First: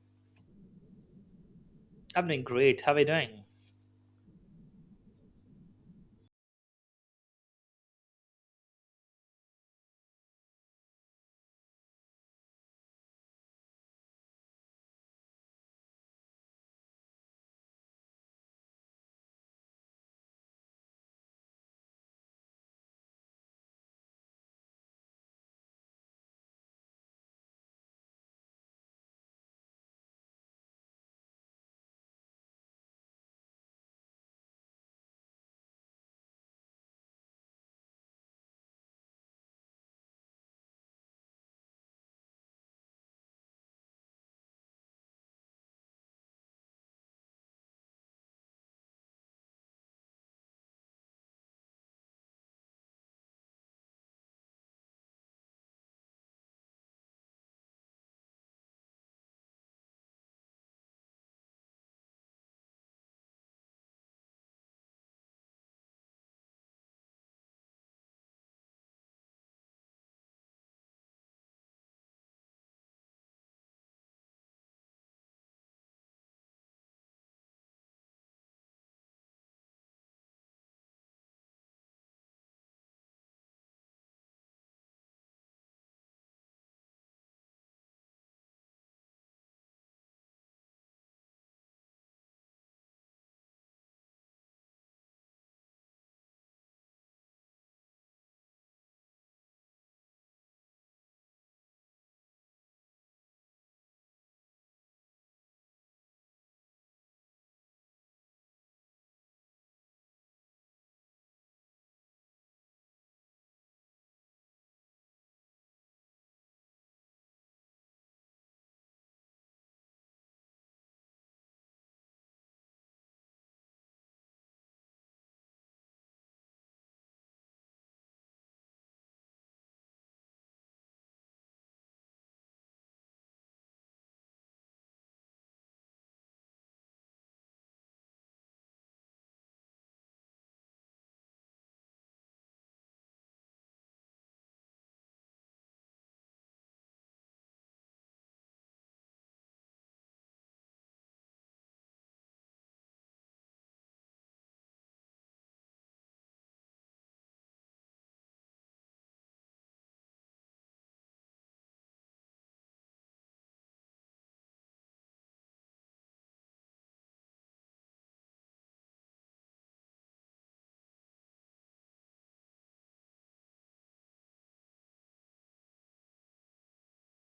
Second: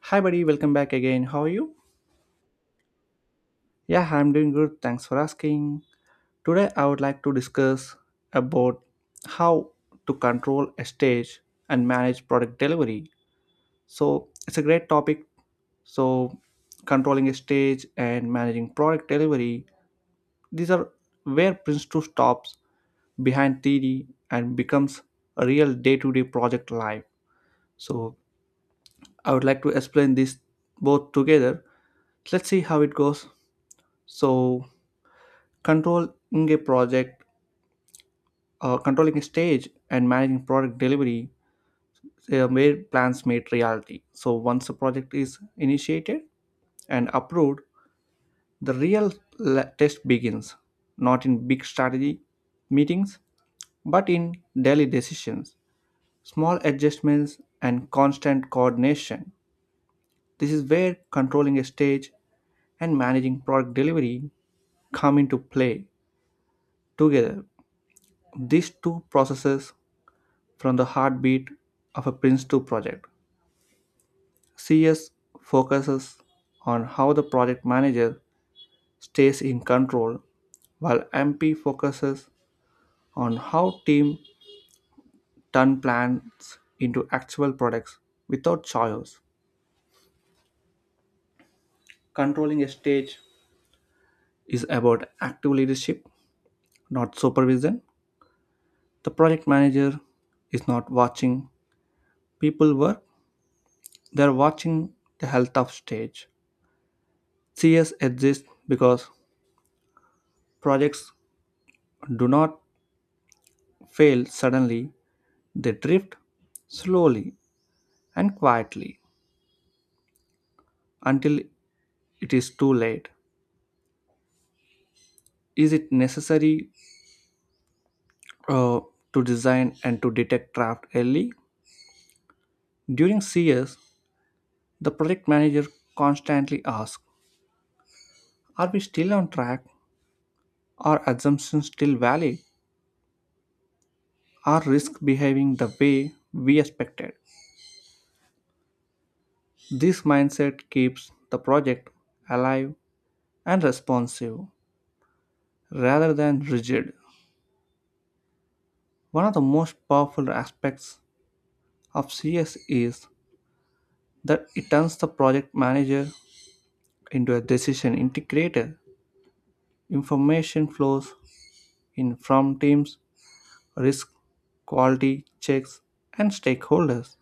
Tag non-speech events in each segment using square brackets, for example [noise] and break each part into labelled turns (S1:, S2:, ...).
S1: Hi, buddy. Welcome back again. How are you?
S2: I'm doing great. How are you doing?
S1: Yeah, I'm doing good. Thanks for asking. Today, I would like to discuss about how to control a stage and manage product delivery. So it's a great topic. So, controlling a stage and managing product delivery, these are where Prince 2 stops behind theory and becomes a real day-to-day project life. So I would like to explain this both together. Let's see how it goes. So controlling a project, controlling a stage, and managing product delivery where plans made reality. So once the project is initiated and approved, the real test begins, not in big strategy meetings, but in daily decisions, small adjustments, and constant coordination. This is where controlling a stage and managing product delivery come into play together. These two processes from the heartbeat of a Prince2 project. CS focuses on how the project manager stays in control, while MP focuses on how team turn plans into actual products without chaos. Controlling a stage is about active leadership, not supervision. The project manager is not watching people work, they are watching the health of stage. CS exists because projects do not fail suddenly, they drift slowly and quietly until it is too late. Is it necessary uh, to design and to detect draft early? During CS, the project manager constantly asks, are we still on track? Are assumptions still valid? Are risks behaving the way we expected? This mindset keeps the project alive and responsive rather than rigid. One of the most powerful aspects of CS is that it turns the project manager into a decision integrator. Information flows in from teams, risk, quality checks, and stakeholders.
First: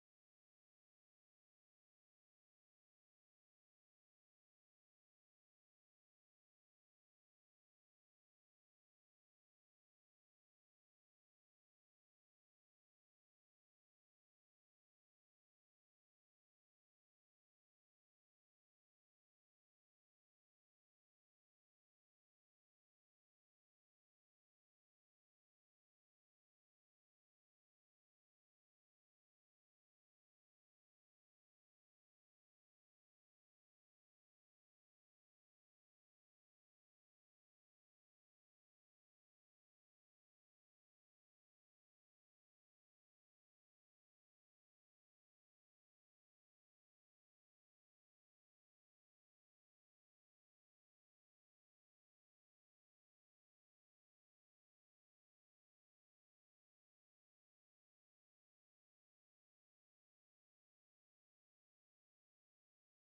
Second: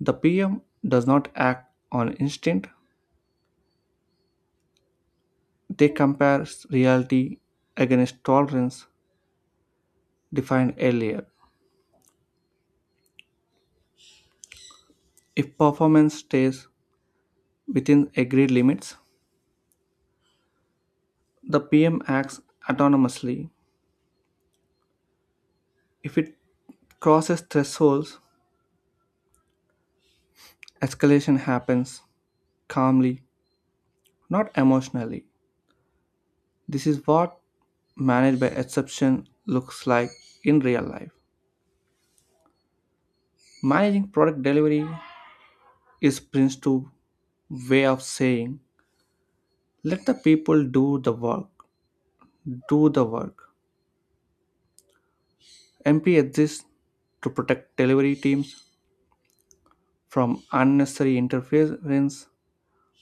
S1: The PM does not act on instinct, they compare reality against tolerance defined earlier. If performance stays within agreed limits, the PM acts autonomously. If it crosses thresholds, escalation happens, calmly, not emotionally. This is what managed by exception looks like in real life. Managing product delivery is Prince 2 way of saying let the people do the work, do the work. MP exists to protect delivery teams from unnecessary interference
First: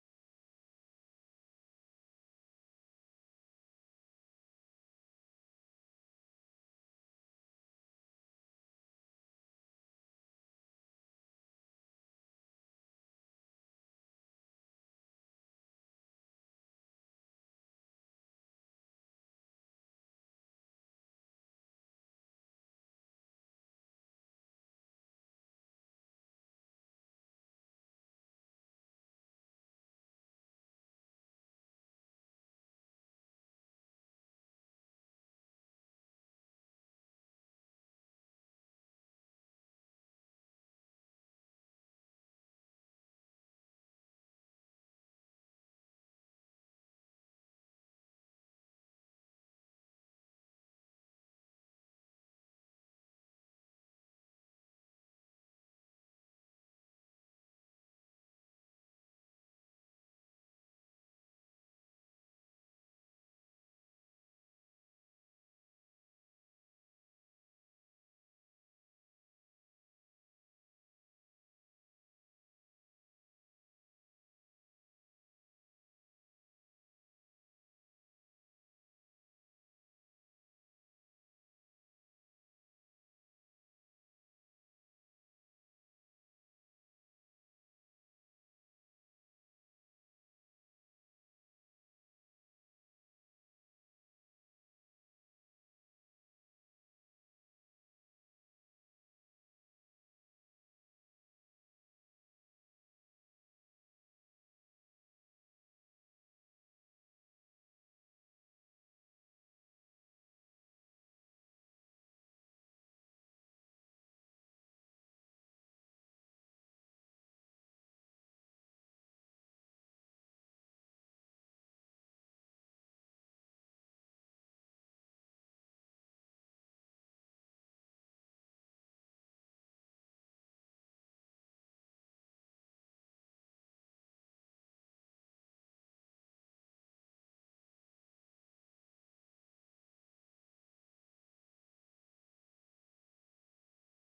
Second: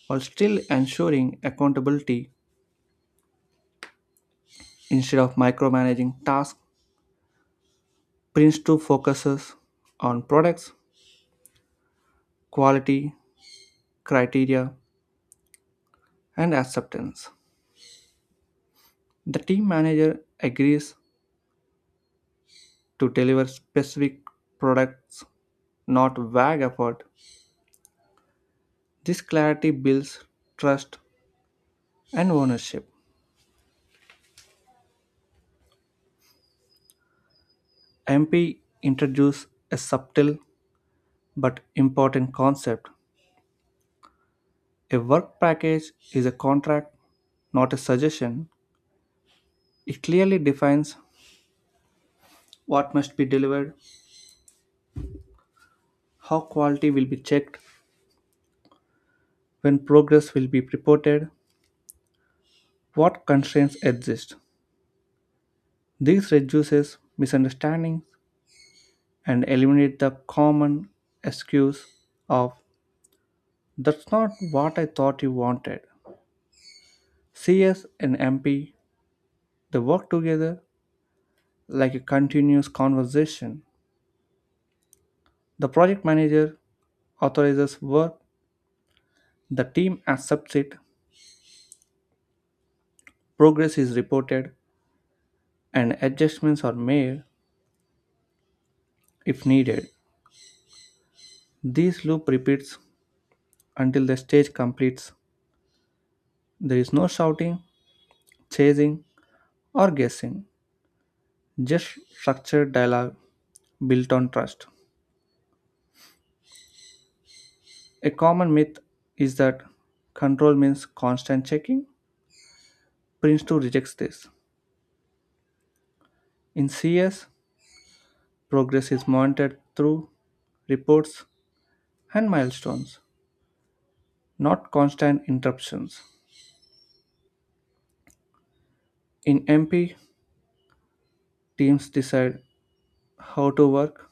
S1: while still ensuring accountability instead of micromanaging tasks. Prince 2 focuses on products, quality, criteria, and acceptance. The team manager agrees to deliver specific products, not vague effort. This clarity builds trust and ownership. MP introduced a subtle but important concept. A work package is a contract, not a suggestion. It clearly defines what must be delivered, how quality will be checked, when progress will be reported, what constraints exist. This reduces misunderstandings and eliminates the common excuse of that's not what I thought you wanted. CS and MP they work together like a continuous conversation. The project manager authorizes work, the team accepts it, progress is reported, and adjustments are made if needed. This loop repeats until the stage completes. There is no shouting, chasing, or guessing, just structured dialogue built on trust. A common myth is that control means constant checking. Prince 2 rejects this. In CS, progress is monitored through reports and milestones, not constant interruptions. In MP, teams decide how to work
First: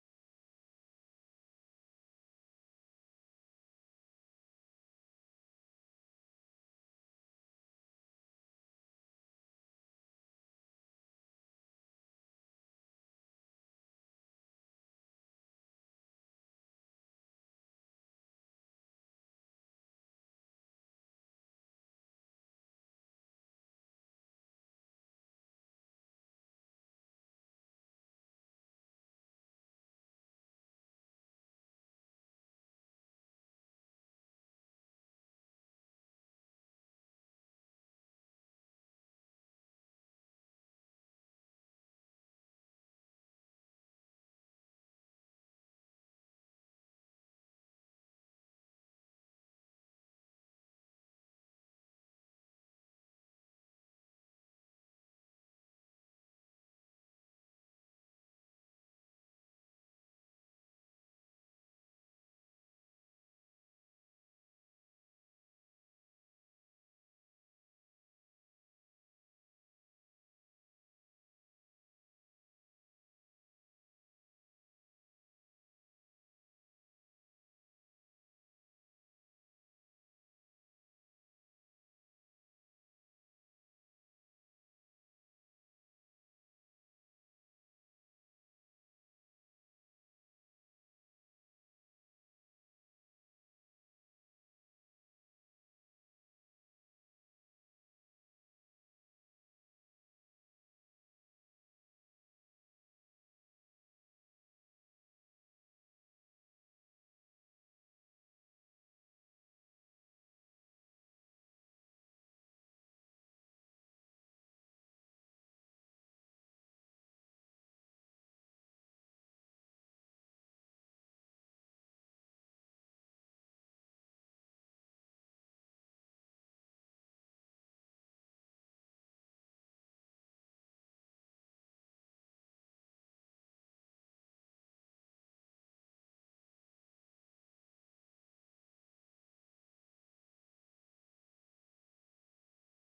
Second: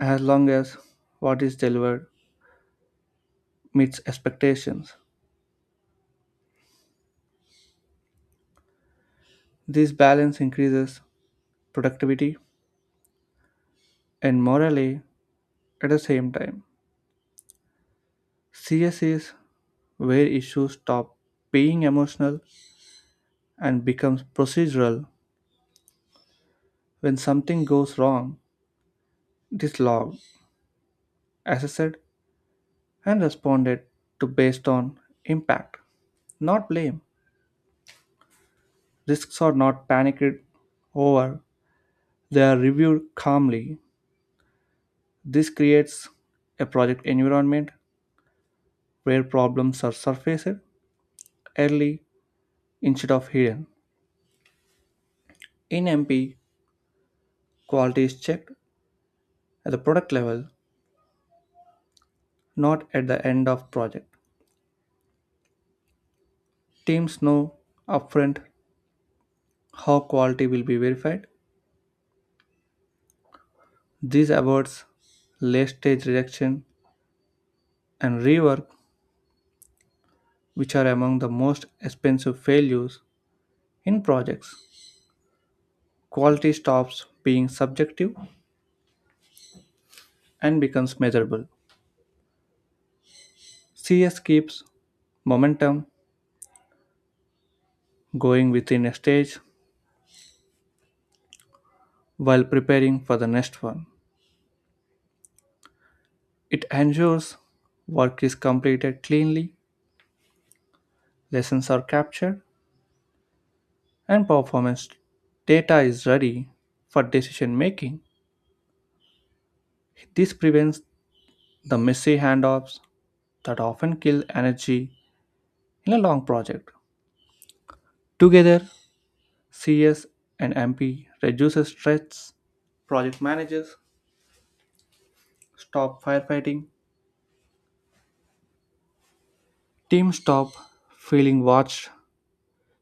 S1: as long as what is delivered meets expectations. This balance increases productivity and morale at the same time. CS is where issues stop being emotional and becomes procedural. When something goes wrong, it is logged, assessed, and responded to based on impact, not blame. Risks are not panicked over, they are reviewed calmly. This creates a project environment where problems are surfaced early instead of hidden. In MP, quality is checked at the product level, not at the end of project. Teams know upfront how quality will be verified. This avoids late stage rejection and rework, which are among the most expensive failures in projects. Quality stops being subjective and becomes measurable. CS keeps momentum going within a stage while preparing for the next one. It ensures work is completed cleanly, lessons are captured, and performance data is ready for decision making. This prevents the messy handoffs that often kill energy in a long project. Together, CS and MP reduces stress, project managers stop firefighting, teams stop feeling watched,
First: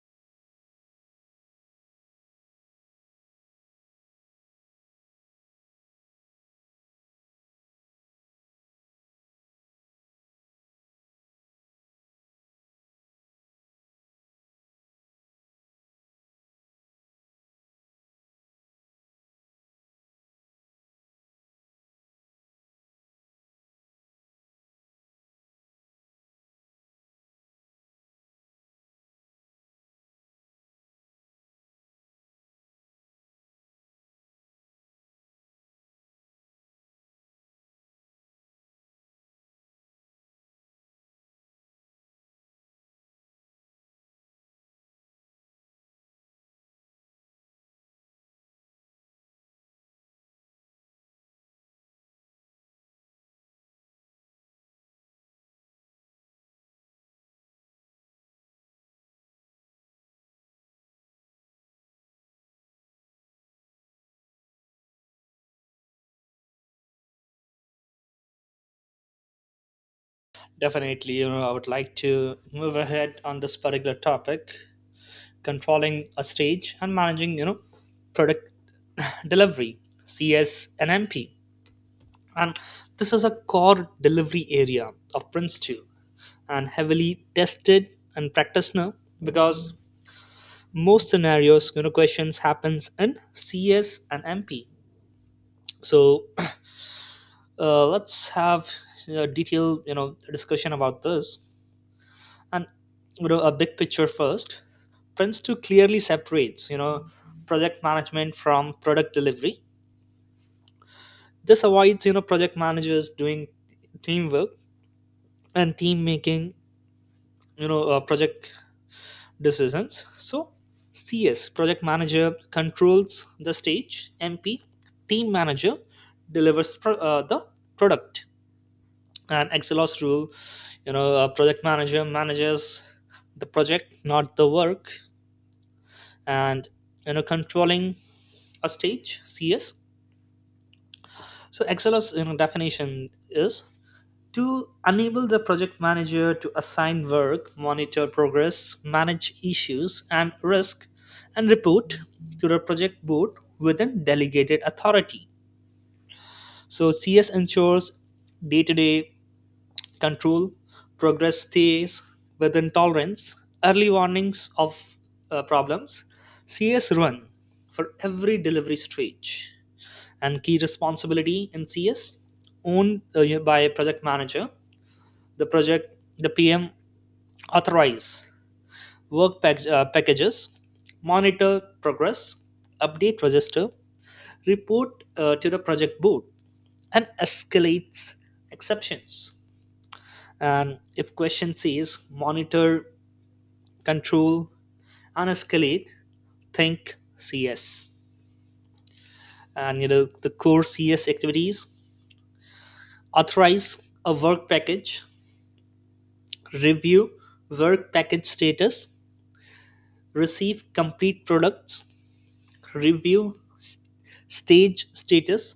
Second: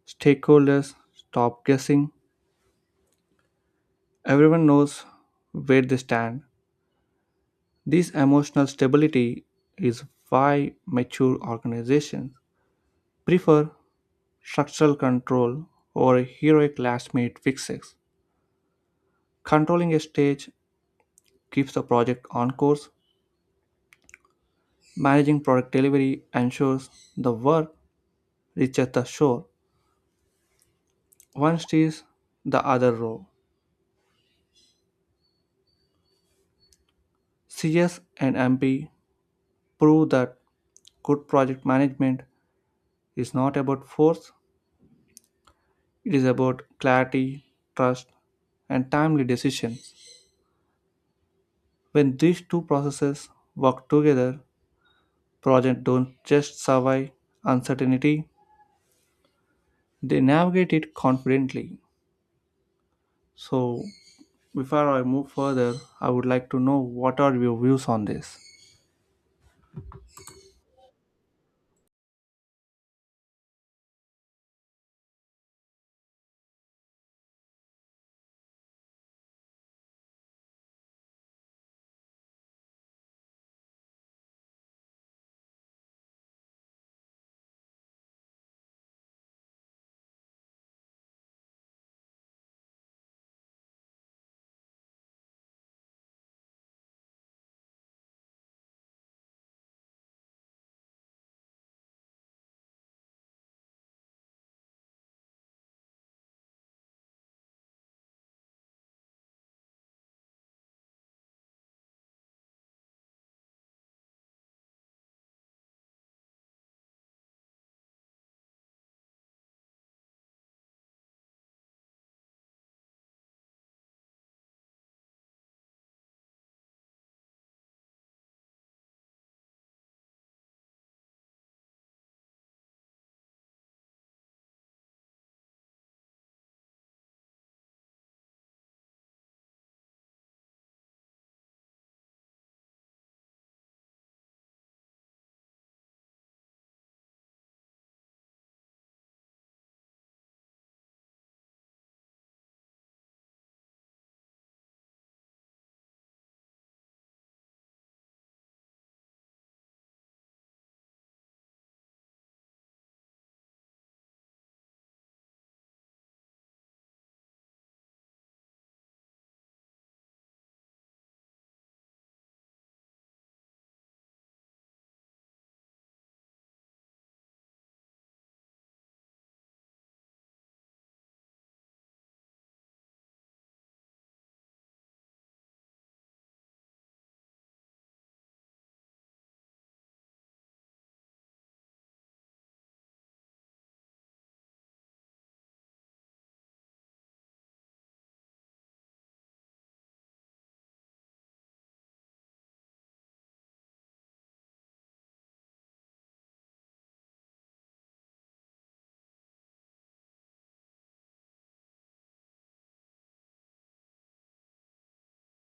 S1: stakeholders stop guessing, everyone knows where they stand. This emotional stability is why mature organizations prefer structural control or heroic last minute fixes. Controlling a stage keeps the project on course. Managing product delivery ensures the work reaches the shore. One steers the other row. CS and MP prove that good project management is not about force, it is about clarity, trust, and timely decisions. When these two processes work together, projects don't just survive uncertainty, they navigate it confidently. So, before I move further, I would like to know what are your views on this?
S2: Definitely, I would like to move ahead on this particular topic, controlling a stage and managing product [laughs] [sighs] delivery, CS and MP. And this is a core delivery area of Prince 2, and heavily tested and practiced now because most scenarios questions happens in CS and MP. So [clears throat] let's have a detailed discussion about this. And a big picture first: Prince 2 clearly separates project management from product delivery. This avoids project managers doing teamwork, and team making project decisions. So CS, project manager controls the stage. MP, team manager delivers the product. And Excelos rule: a project manager manages the project, not the work. And controlling a stage, CS, so Excel's, you know, definition is to enable the project manager to assign work, monitor progress, manage issues and risk, and report to the project board within delegated authority. So CS ensures day-to-day control, progress stays within tolerance, early warnings of problems. CS run for every delivery stage, and key responsibility in CS owned by a project manager. The project, the PM authorize packages, monitor progress, update register, report to the project board, and escalates exceptions. And if question says monitor, control, and escalate, think CS. And the core CS activities: authorize a work package, review work package status, receive complete products, review stage status,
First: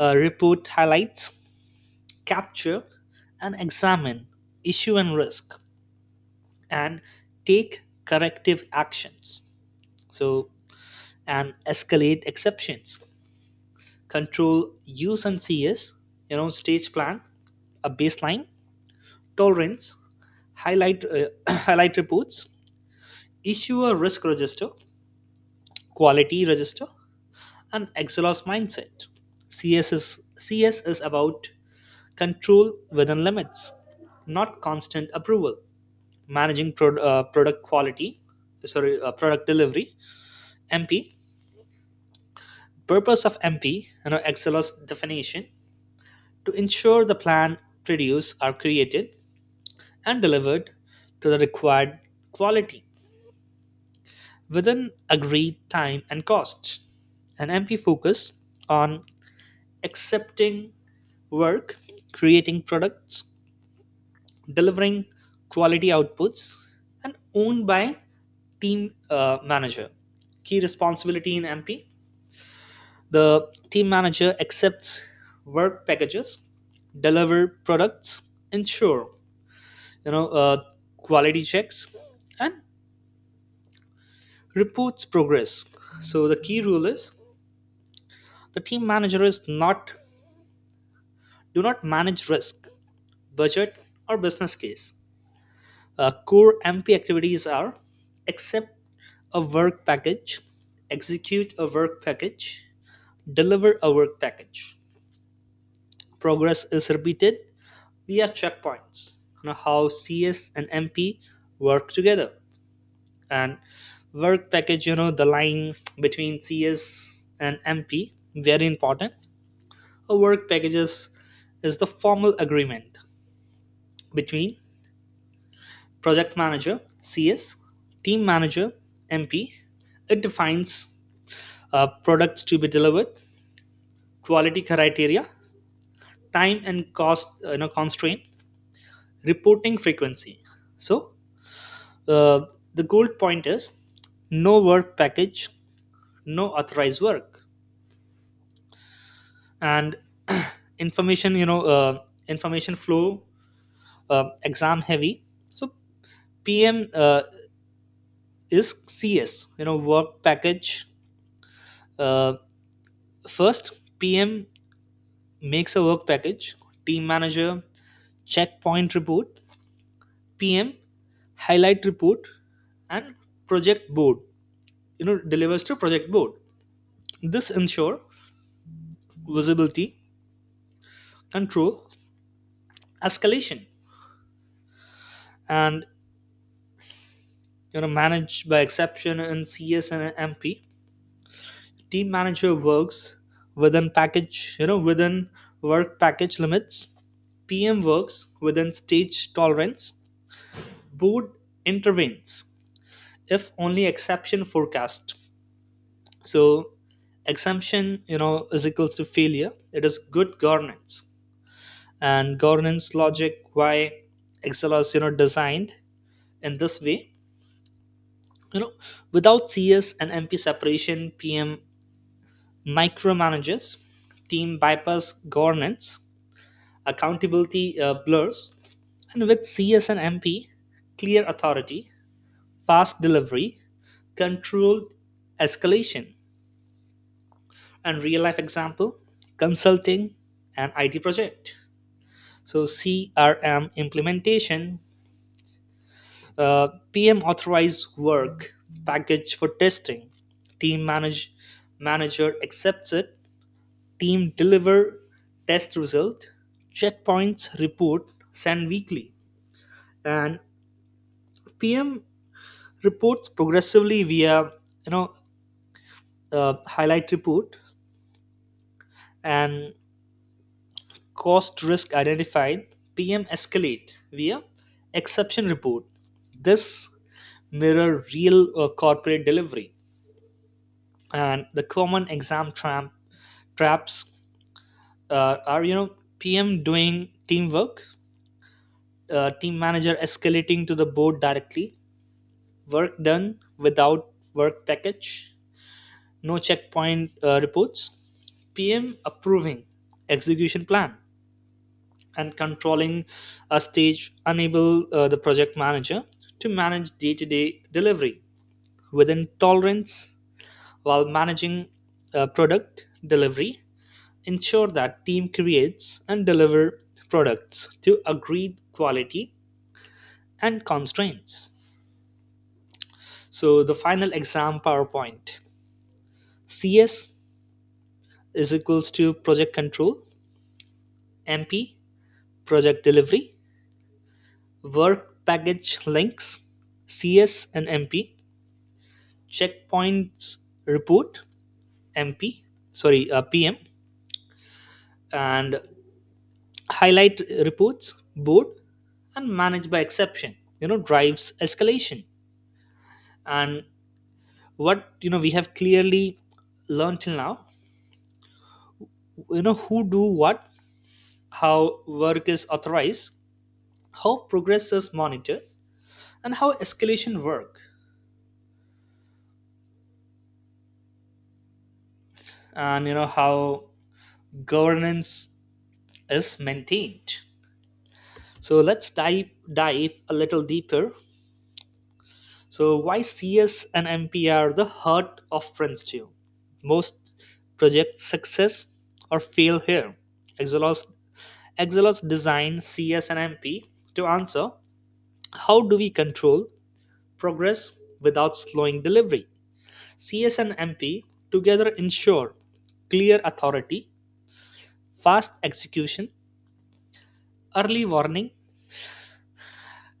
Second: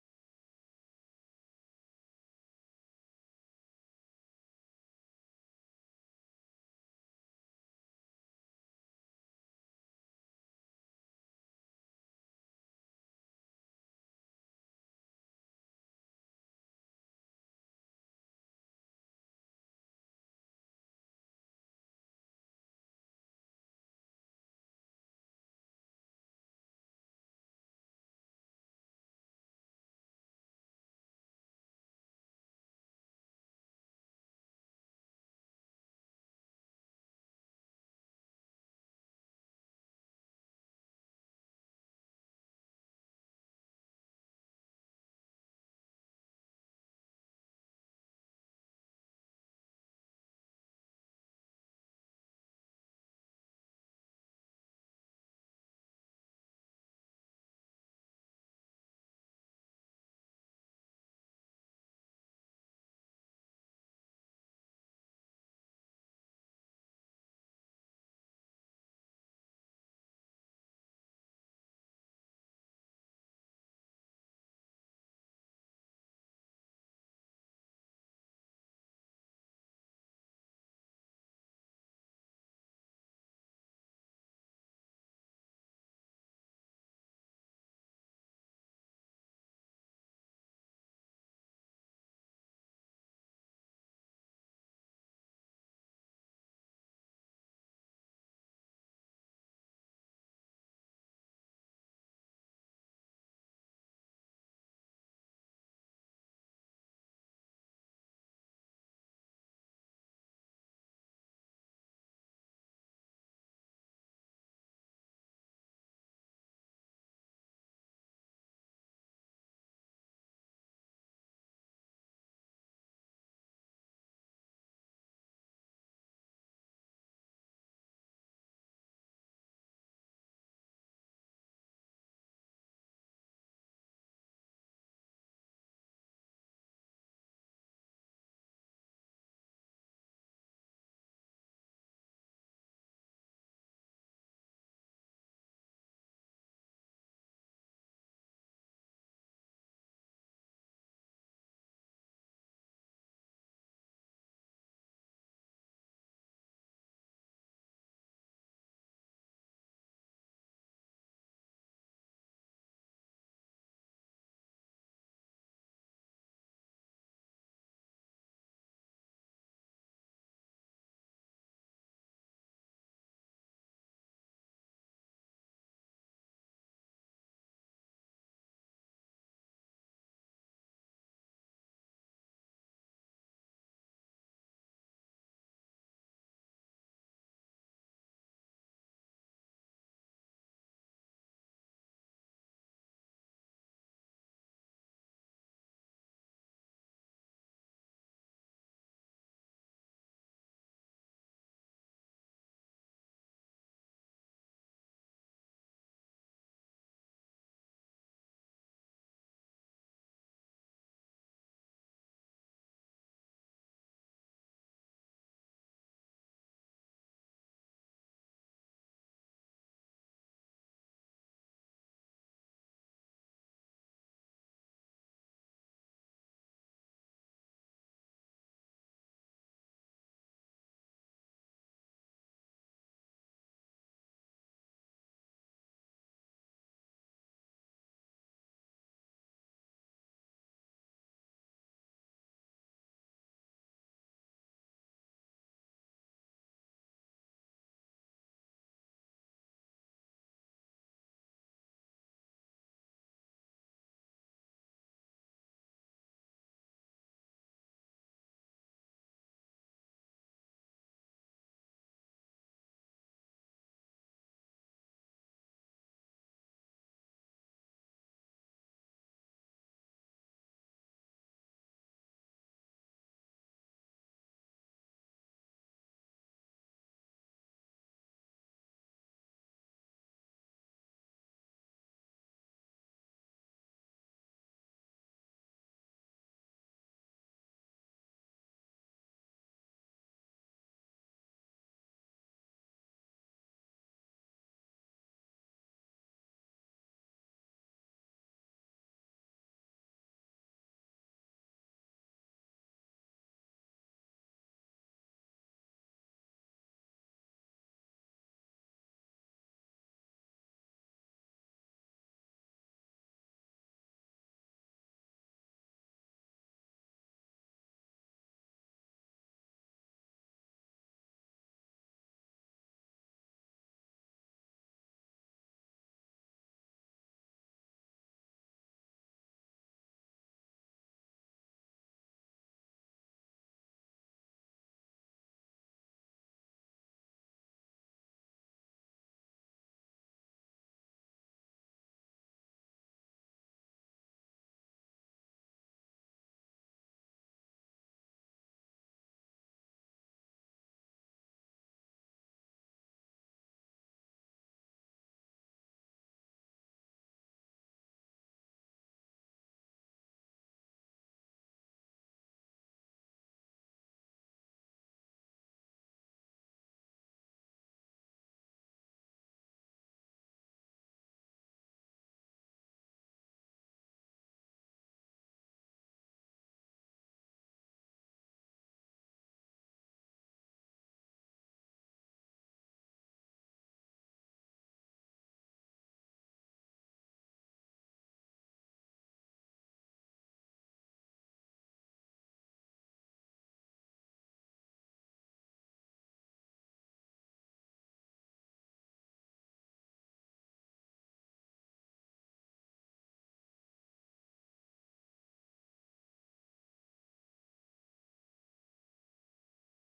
S2: report highlights, capture and examine issue and risk, and take corrective actions. So, and escalate exceptions, control use and CS, stage plan, a baseline, tolerance, highlight [clears throat] highlight reports, issue a risk register, quality register, and Excelos mindset. CS is about control within limits, not constant approval. Managing product quality, sorry, product delivery, MP. Purpose of MP, Excelos definition: to ensure the plan produce are created and delivered to the required quality within agreed time and cost. An MP focus on accepting work, creating products, delivering quality outputs, and owned by team manager. Key responsibility in MP: the team manager accepts work packages, deliver products, ensure you know uh, quality checks, and reports progress. So the key rule is the team manager is not do not manage risk, budget, or business case. Core MP activities are accept a work package, execute a work package, deliver a work package. Progress is repeated via checkpoints. How CS and MP work together. And work package, the line between CS and MP, very important. A is the formal agreement between project manager, CS, team manager, MP. It defines products to be delivered, quality criteria, time and cost constraint, reporting frequency. So uh, the gold point is no work package, no authorized work. And [clears throat] information information flow exam heavy. So PM is CS work package. uh, First, PM makes a work package, team manager checkpoint report, PM highlight report, and project board. Delivers to project board. This ensure visibility, control, escalation, and manage by exception in CS and MP. Team manager works within package, within work package limits. PM works within stage tolerance. Board intervenes if only exception forecast, so exemption is equals to failure. It is good governance. And governance logic, why Excel is designed in this way: you know without CS and MP separation, PM micromanages, team bypass governance, accountability blurs. And with CS and MP: clear authority, fast delivery, controlled escalation. And real life example: consulting and IT project. So CRM implementation, PM authorized work package for testing, team manage manager accepts it, team deliver test result, checkpoints report send weekly, and PM reports progressively via you know highlight report. And cost risk identified, PM escalate via exception report. This mirror real corporate delivery. And the common exam traps are PM doing teamwork, team manager escalating to the board directly, work done without work package, no checkpoint reports, PM approving execution plan. And controlling a stage enable the project manager to manage day-to-day delivery within tolerance, while managing product delivery ensure that team creates and deliver products to agreed quality and constraints. So the final exam powerpoint: CS is equals to project control, MP project delivery, work package links CS and MP, checkpoints report MP, sorry, uh, PM, and highlight reports board, and manage by exception. Drives escalation. And what, you know, we have clearly learned till now: who do what, how work is authorized, how progress is monitored, and how escalation work, and how governance is maintained. So let's dive a little deeper. So why CS and MP are the heart of Princeton? Most project success or fail here. Exelos, Exelos designed CS and MP to answer how do we control progress without slowing delivery. CS and MP together ensure clear authority, fast execution, early warning,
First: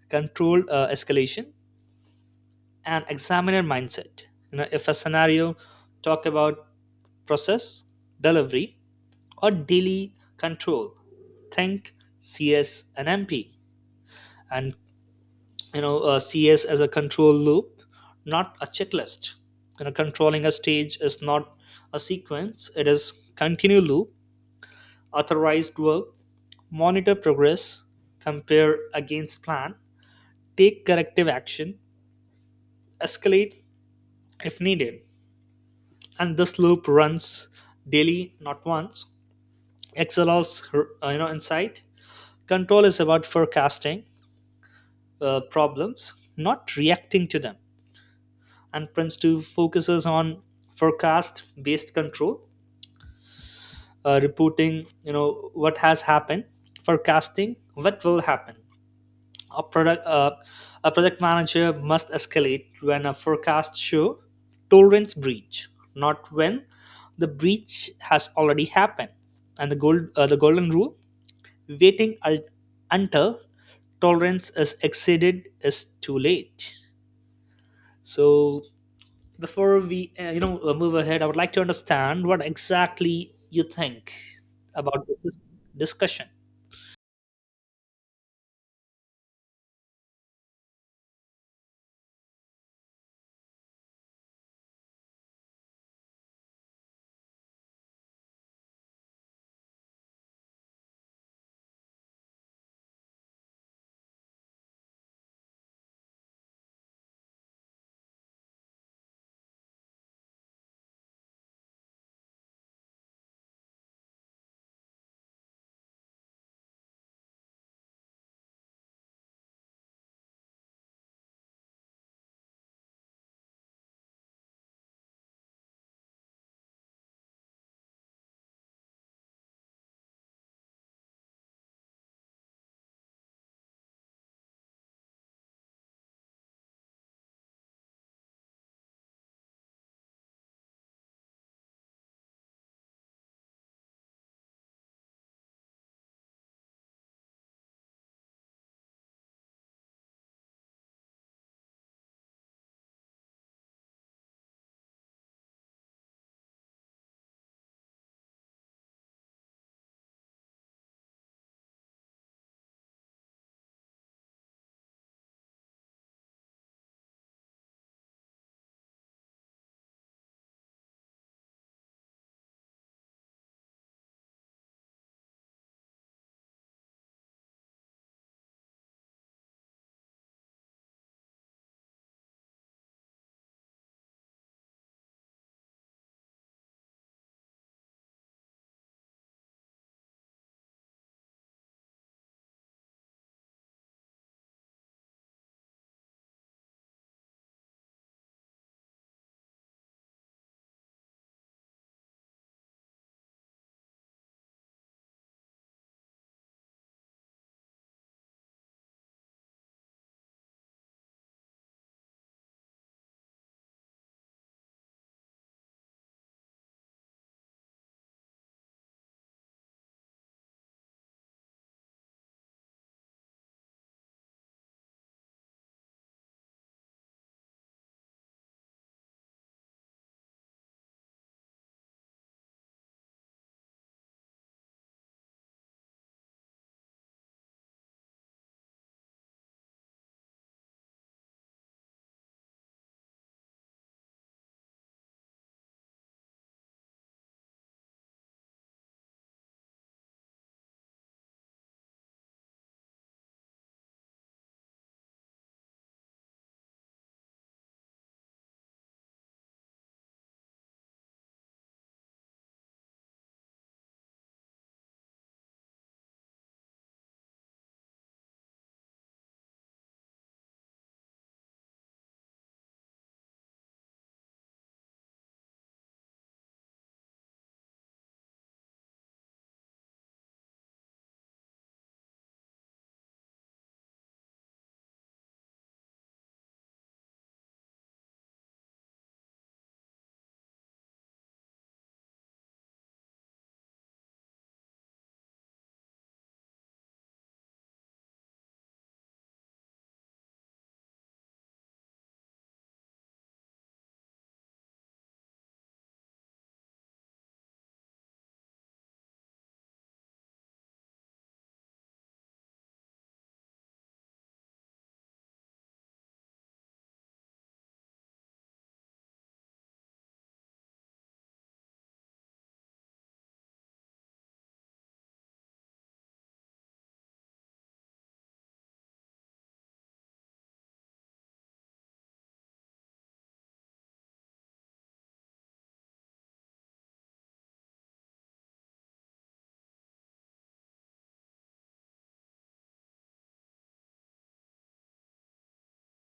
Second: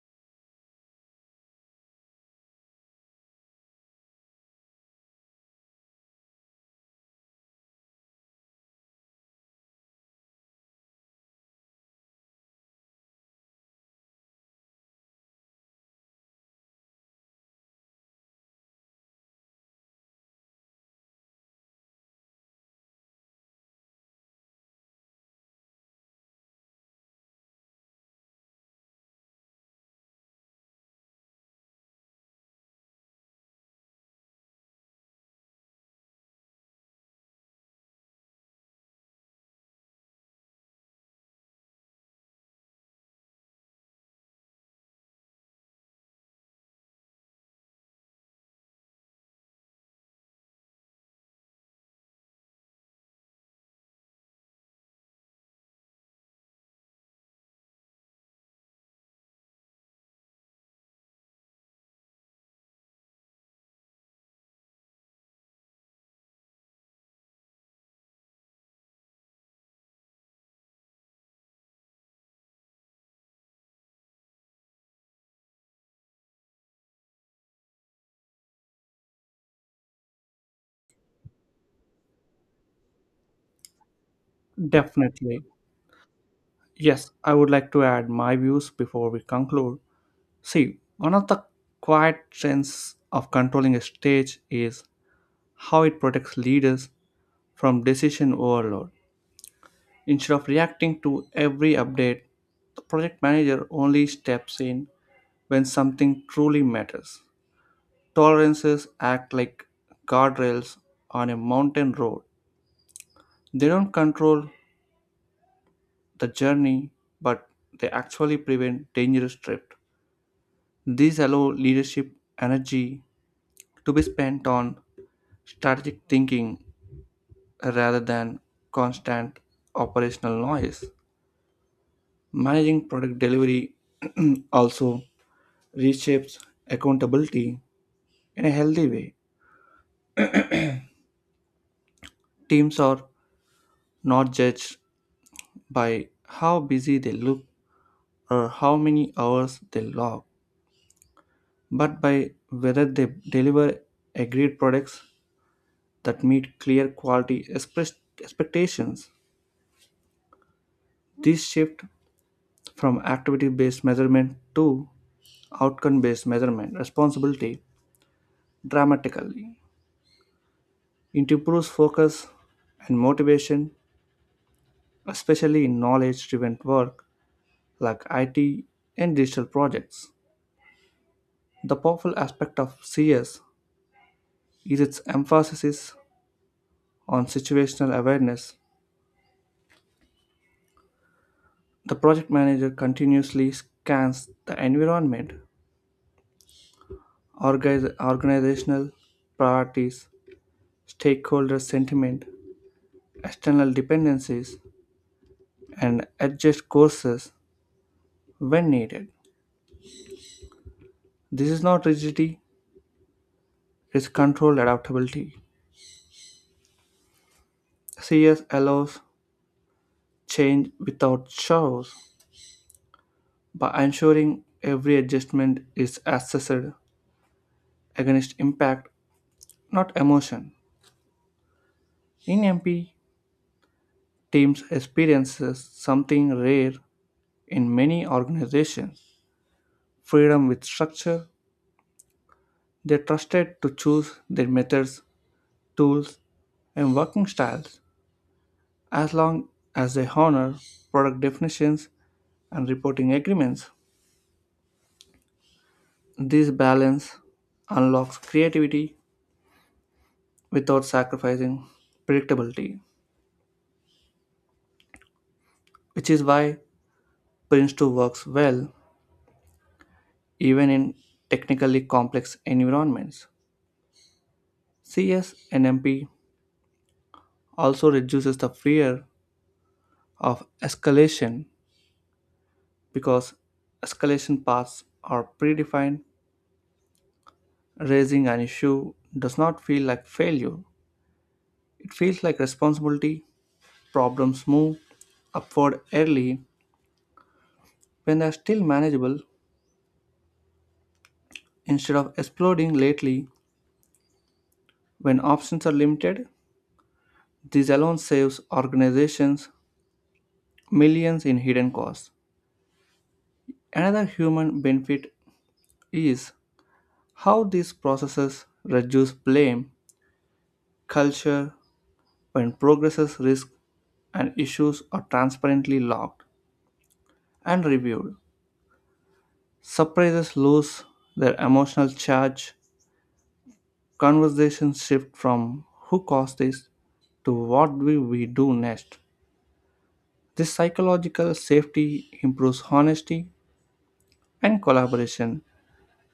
S2: controlled escalation, an examiner mindset. If a scenario talk about process, delivery, or daily control, think CS and MP. And CS as a control loop, not a checklist. Controlling a stage is not a sequence, it is continue loop: authorized work, monitor progress, compare against plan, take corrective action, escalate if needed. And this loop runs daily, not once. Xlr's insight: control is about forecasting problems, not reacting to them. And Prince2 focuses on forecast based control, reporting what has happened, forecasting what will happen. A product uh, a project manager must escalate when a forecast show tolerance breach, not when the breach has already happened. And the golden rule: waiting until tolerance is exceeded is too late. So before we move ahead, I would like to understand what exactly you think about this
S1: Definitely.
S2: discussion.
S1: Yes, I would like to add my views before we conclude. See, one of the quiet strengths of controlling a stage is how it protects leaders from decision overload. Instead of reacting to every update, the project manager only steps in when something truly matters. Tolerances act like guardrails on a mountain road. They don't control the journey, but they actually prevent dangerous drift. These allow leadership energy to be spent on strategic thinking rather than constant operational noise. Managing product delivery [clears throat] also reshapes accountability in a healthy way. Teams are not judged by how busy they look or how many hours they log, but by whether they deliver agreed products that meet clear quality expectations. This shift from activity based measurement to outcome based measurement responsibility dramatically. It improves focus and motivation, especially in knowledge driven work like IT and digital projects. The powerful aspect of CS is its emphasis on situational awareness. The project manager continuously scans the environment, organizational priorities, stakeholder sentiment, external dependencies, and adjust courses when needed. This is not rigidity, it's controlled adaptability. CS allows change without chaos by ensuring every adjustment is assessed against impact, not emotion. In MP, teams experiences something rare in many organizations, freedom with structure. They trusted to choose their methods, tools, and working styles as long as they honor product definitions and reporting agreements. This balance unlocks creativity without sacrificing predictability, which is why Prince 2 works well even in technically complex environments. CS and MP also reduces the fear of escalation because escalation paths are predefined. Raising an issue does not feel like failure, it feels like responsibility. Problems move upward early when they are still manageable instead of exploding lately when options are limited. This alone saves organizations millions in hidden costs. Another human benefit is how these processes reduce blame culture when progresses, risks, and issues are transparently logged and reviewed. Surprises lose their emotional charge. Conversations shift from who caused this to what will we do next. This psychological safety improves honesty and collaboration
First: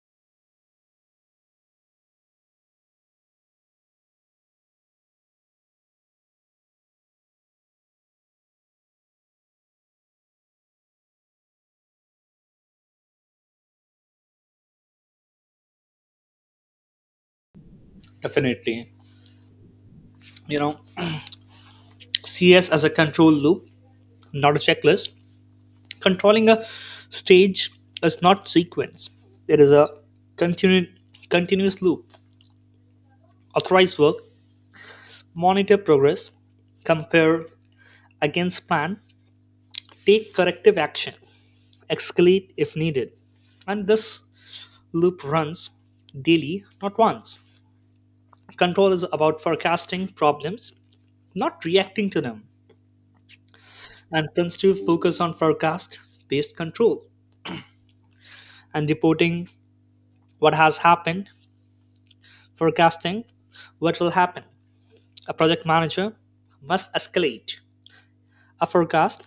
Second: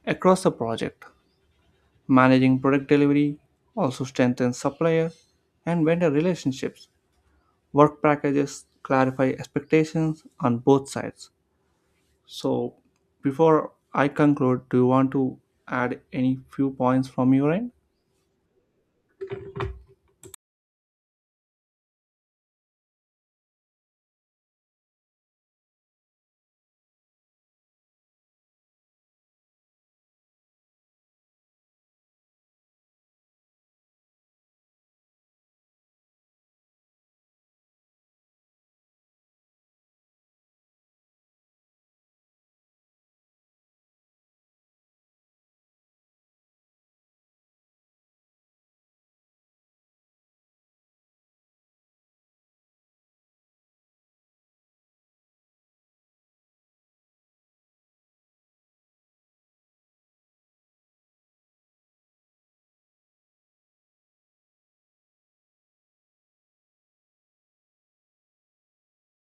S1: across the project. Managing product delivery also strengthens supplier and vendor relationships. Work packages clarify expectations on both sides. So, before I conclude, do you want to add any few points from your end?
S2: Definitely, you know, CS as a control loop, not a checklist. Controlling a stage is not sequence. It is a continu- continuous loop. Authorize work, monitor progress, compare against plan, take corrective action, escalate if needed. And this loop runs daily, not once. Control is about forecasting problems, not reacting to them, and tends to focus on forecast based control and reporting what has happened. Forecasting what will happen, a project manager must escalate. A forecast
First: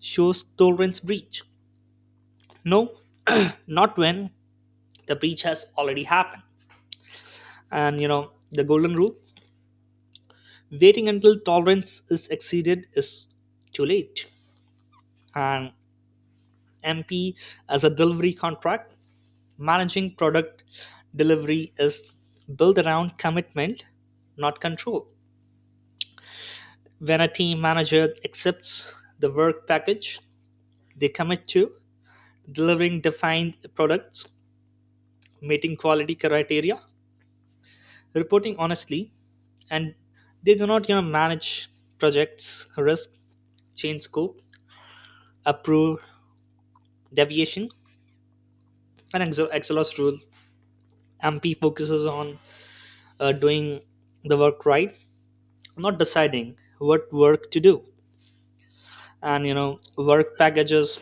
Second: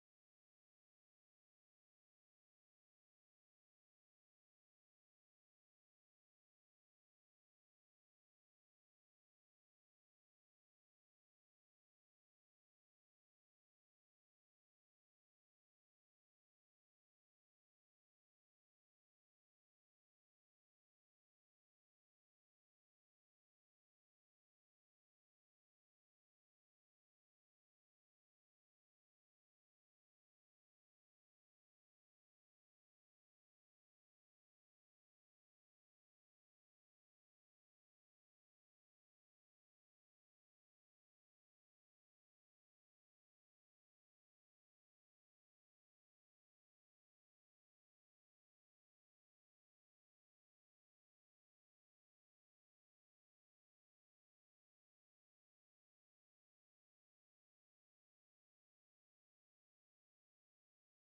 S2: shows tolerance breach. No, not when the breach has already happened. And the golden rule: waiting until tolerance is exceeded is too late. And MP as a delivery contract, managing product delivery is built around commitment, not control. When a team manager accepts the work package, they commit to delivering defined products, meeting quality criteria, reporting honestly. And they do not manage projects risk, change scope, approve deviation, and ex exhaust rule. MP focuses on doing the work right, not deciding what work to do. And work packages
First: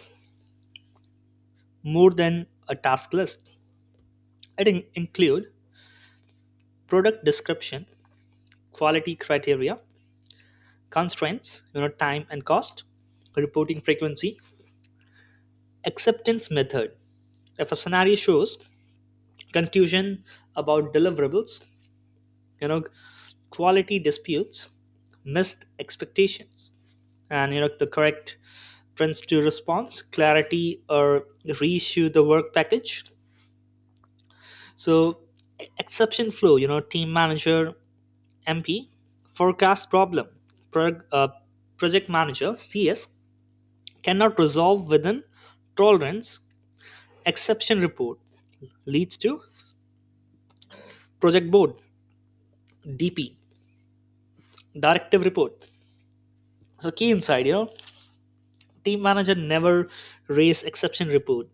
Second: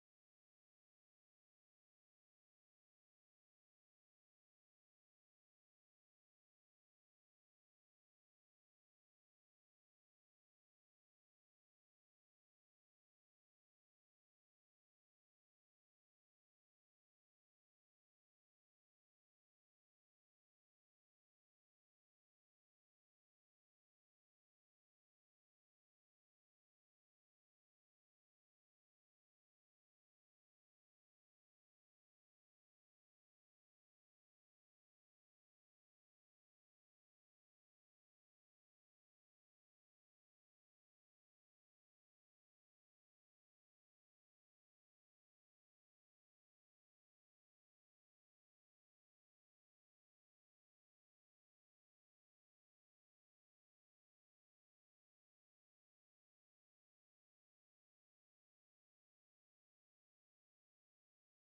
S2: more than a task list. It include product description, quality criteria, constraints, time and cost, reporting frequency, acceptance method. If a scenario shows confusion about deliverables, you know quality disputes, missed expectations, and the correct prints to response clarity, or reissue the work package. So exception flow: team manager MP forecast problem, prog- uh, project manager CS cannot resolve within tolerance, exception report leads to project board, DP, directive report. So key insight, team manager never raise exception report,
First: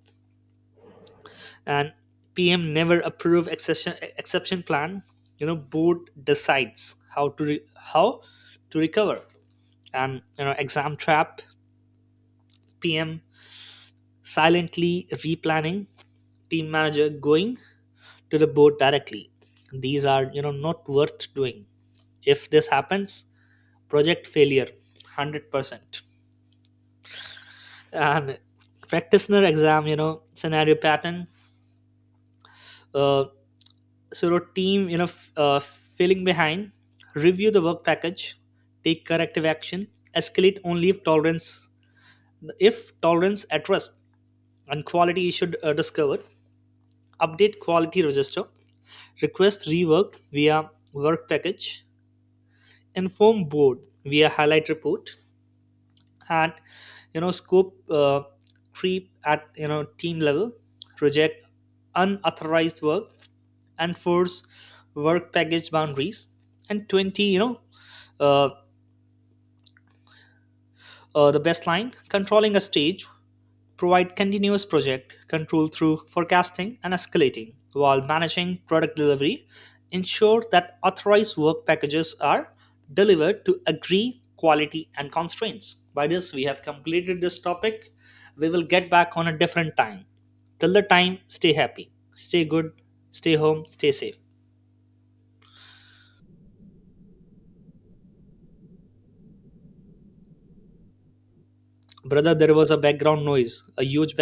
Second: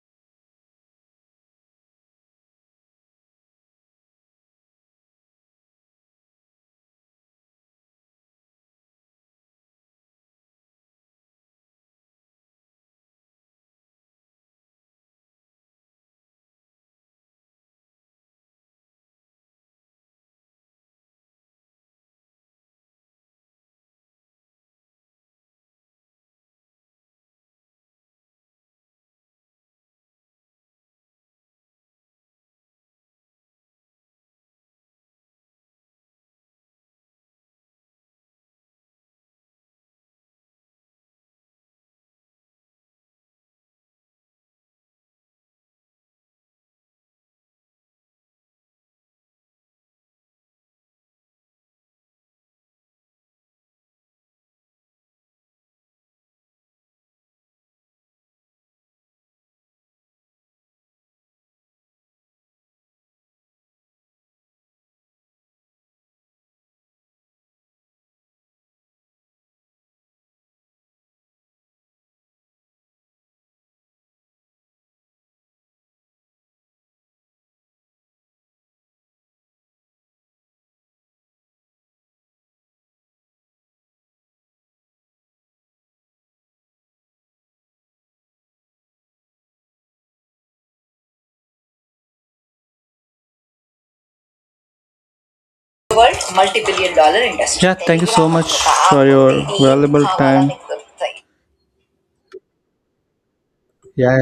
S2: and PM never approve exception plan. Board decides how to recover. And exam trap: PM silently replanning, team manager going to the board directly. These are, not worth doing. If this happens, project failure, 100%. And practitioner exam, scenario pattern. Uh, so your team, failing behind, review the work package, take corrective action, escalate only if tolerance at risk, and quality should discovered. Update quality register, request rework via work package, inform board via highlight report. And scope creep at team level, reject unauthorized work, enforce work package boundaries. And 20 uh, the best line: controlling a stage provide continuous project control through forecasting and escalating, while managing product delivery ensure that authorized work packages are delivered to agree quality and constraints. By this we have completed this topic. We will get back on a different time. Till the time, stay happy, stay good, stay home, stay safe.
S1: World multi-billion dollar industry. Yeah, thank you so much for your valuable time.
S2: Brother, there was a background noise, a huge
S1: Yeah,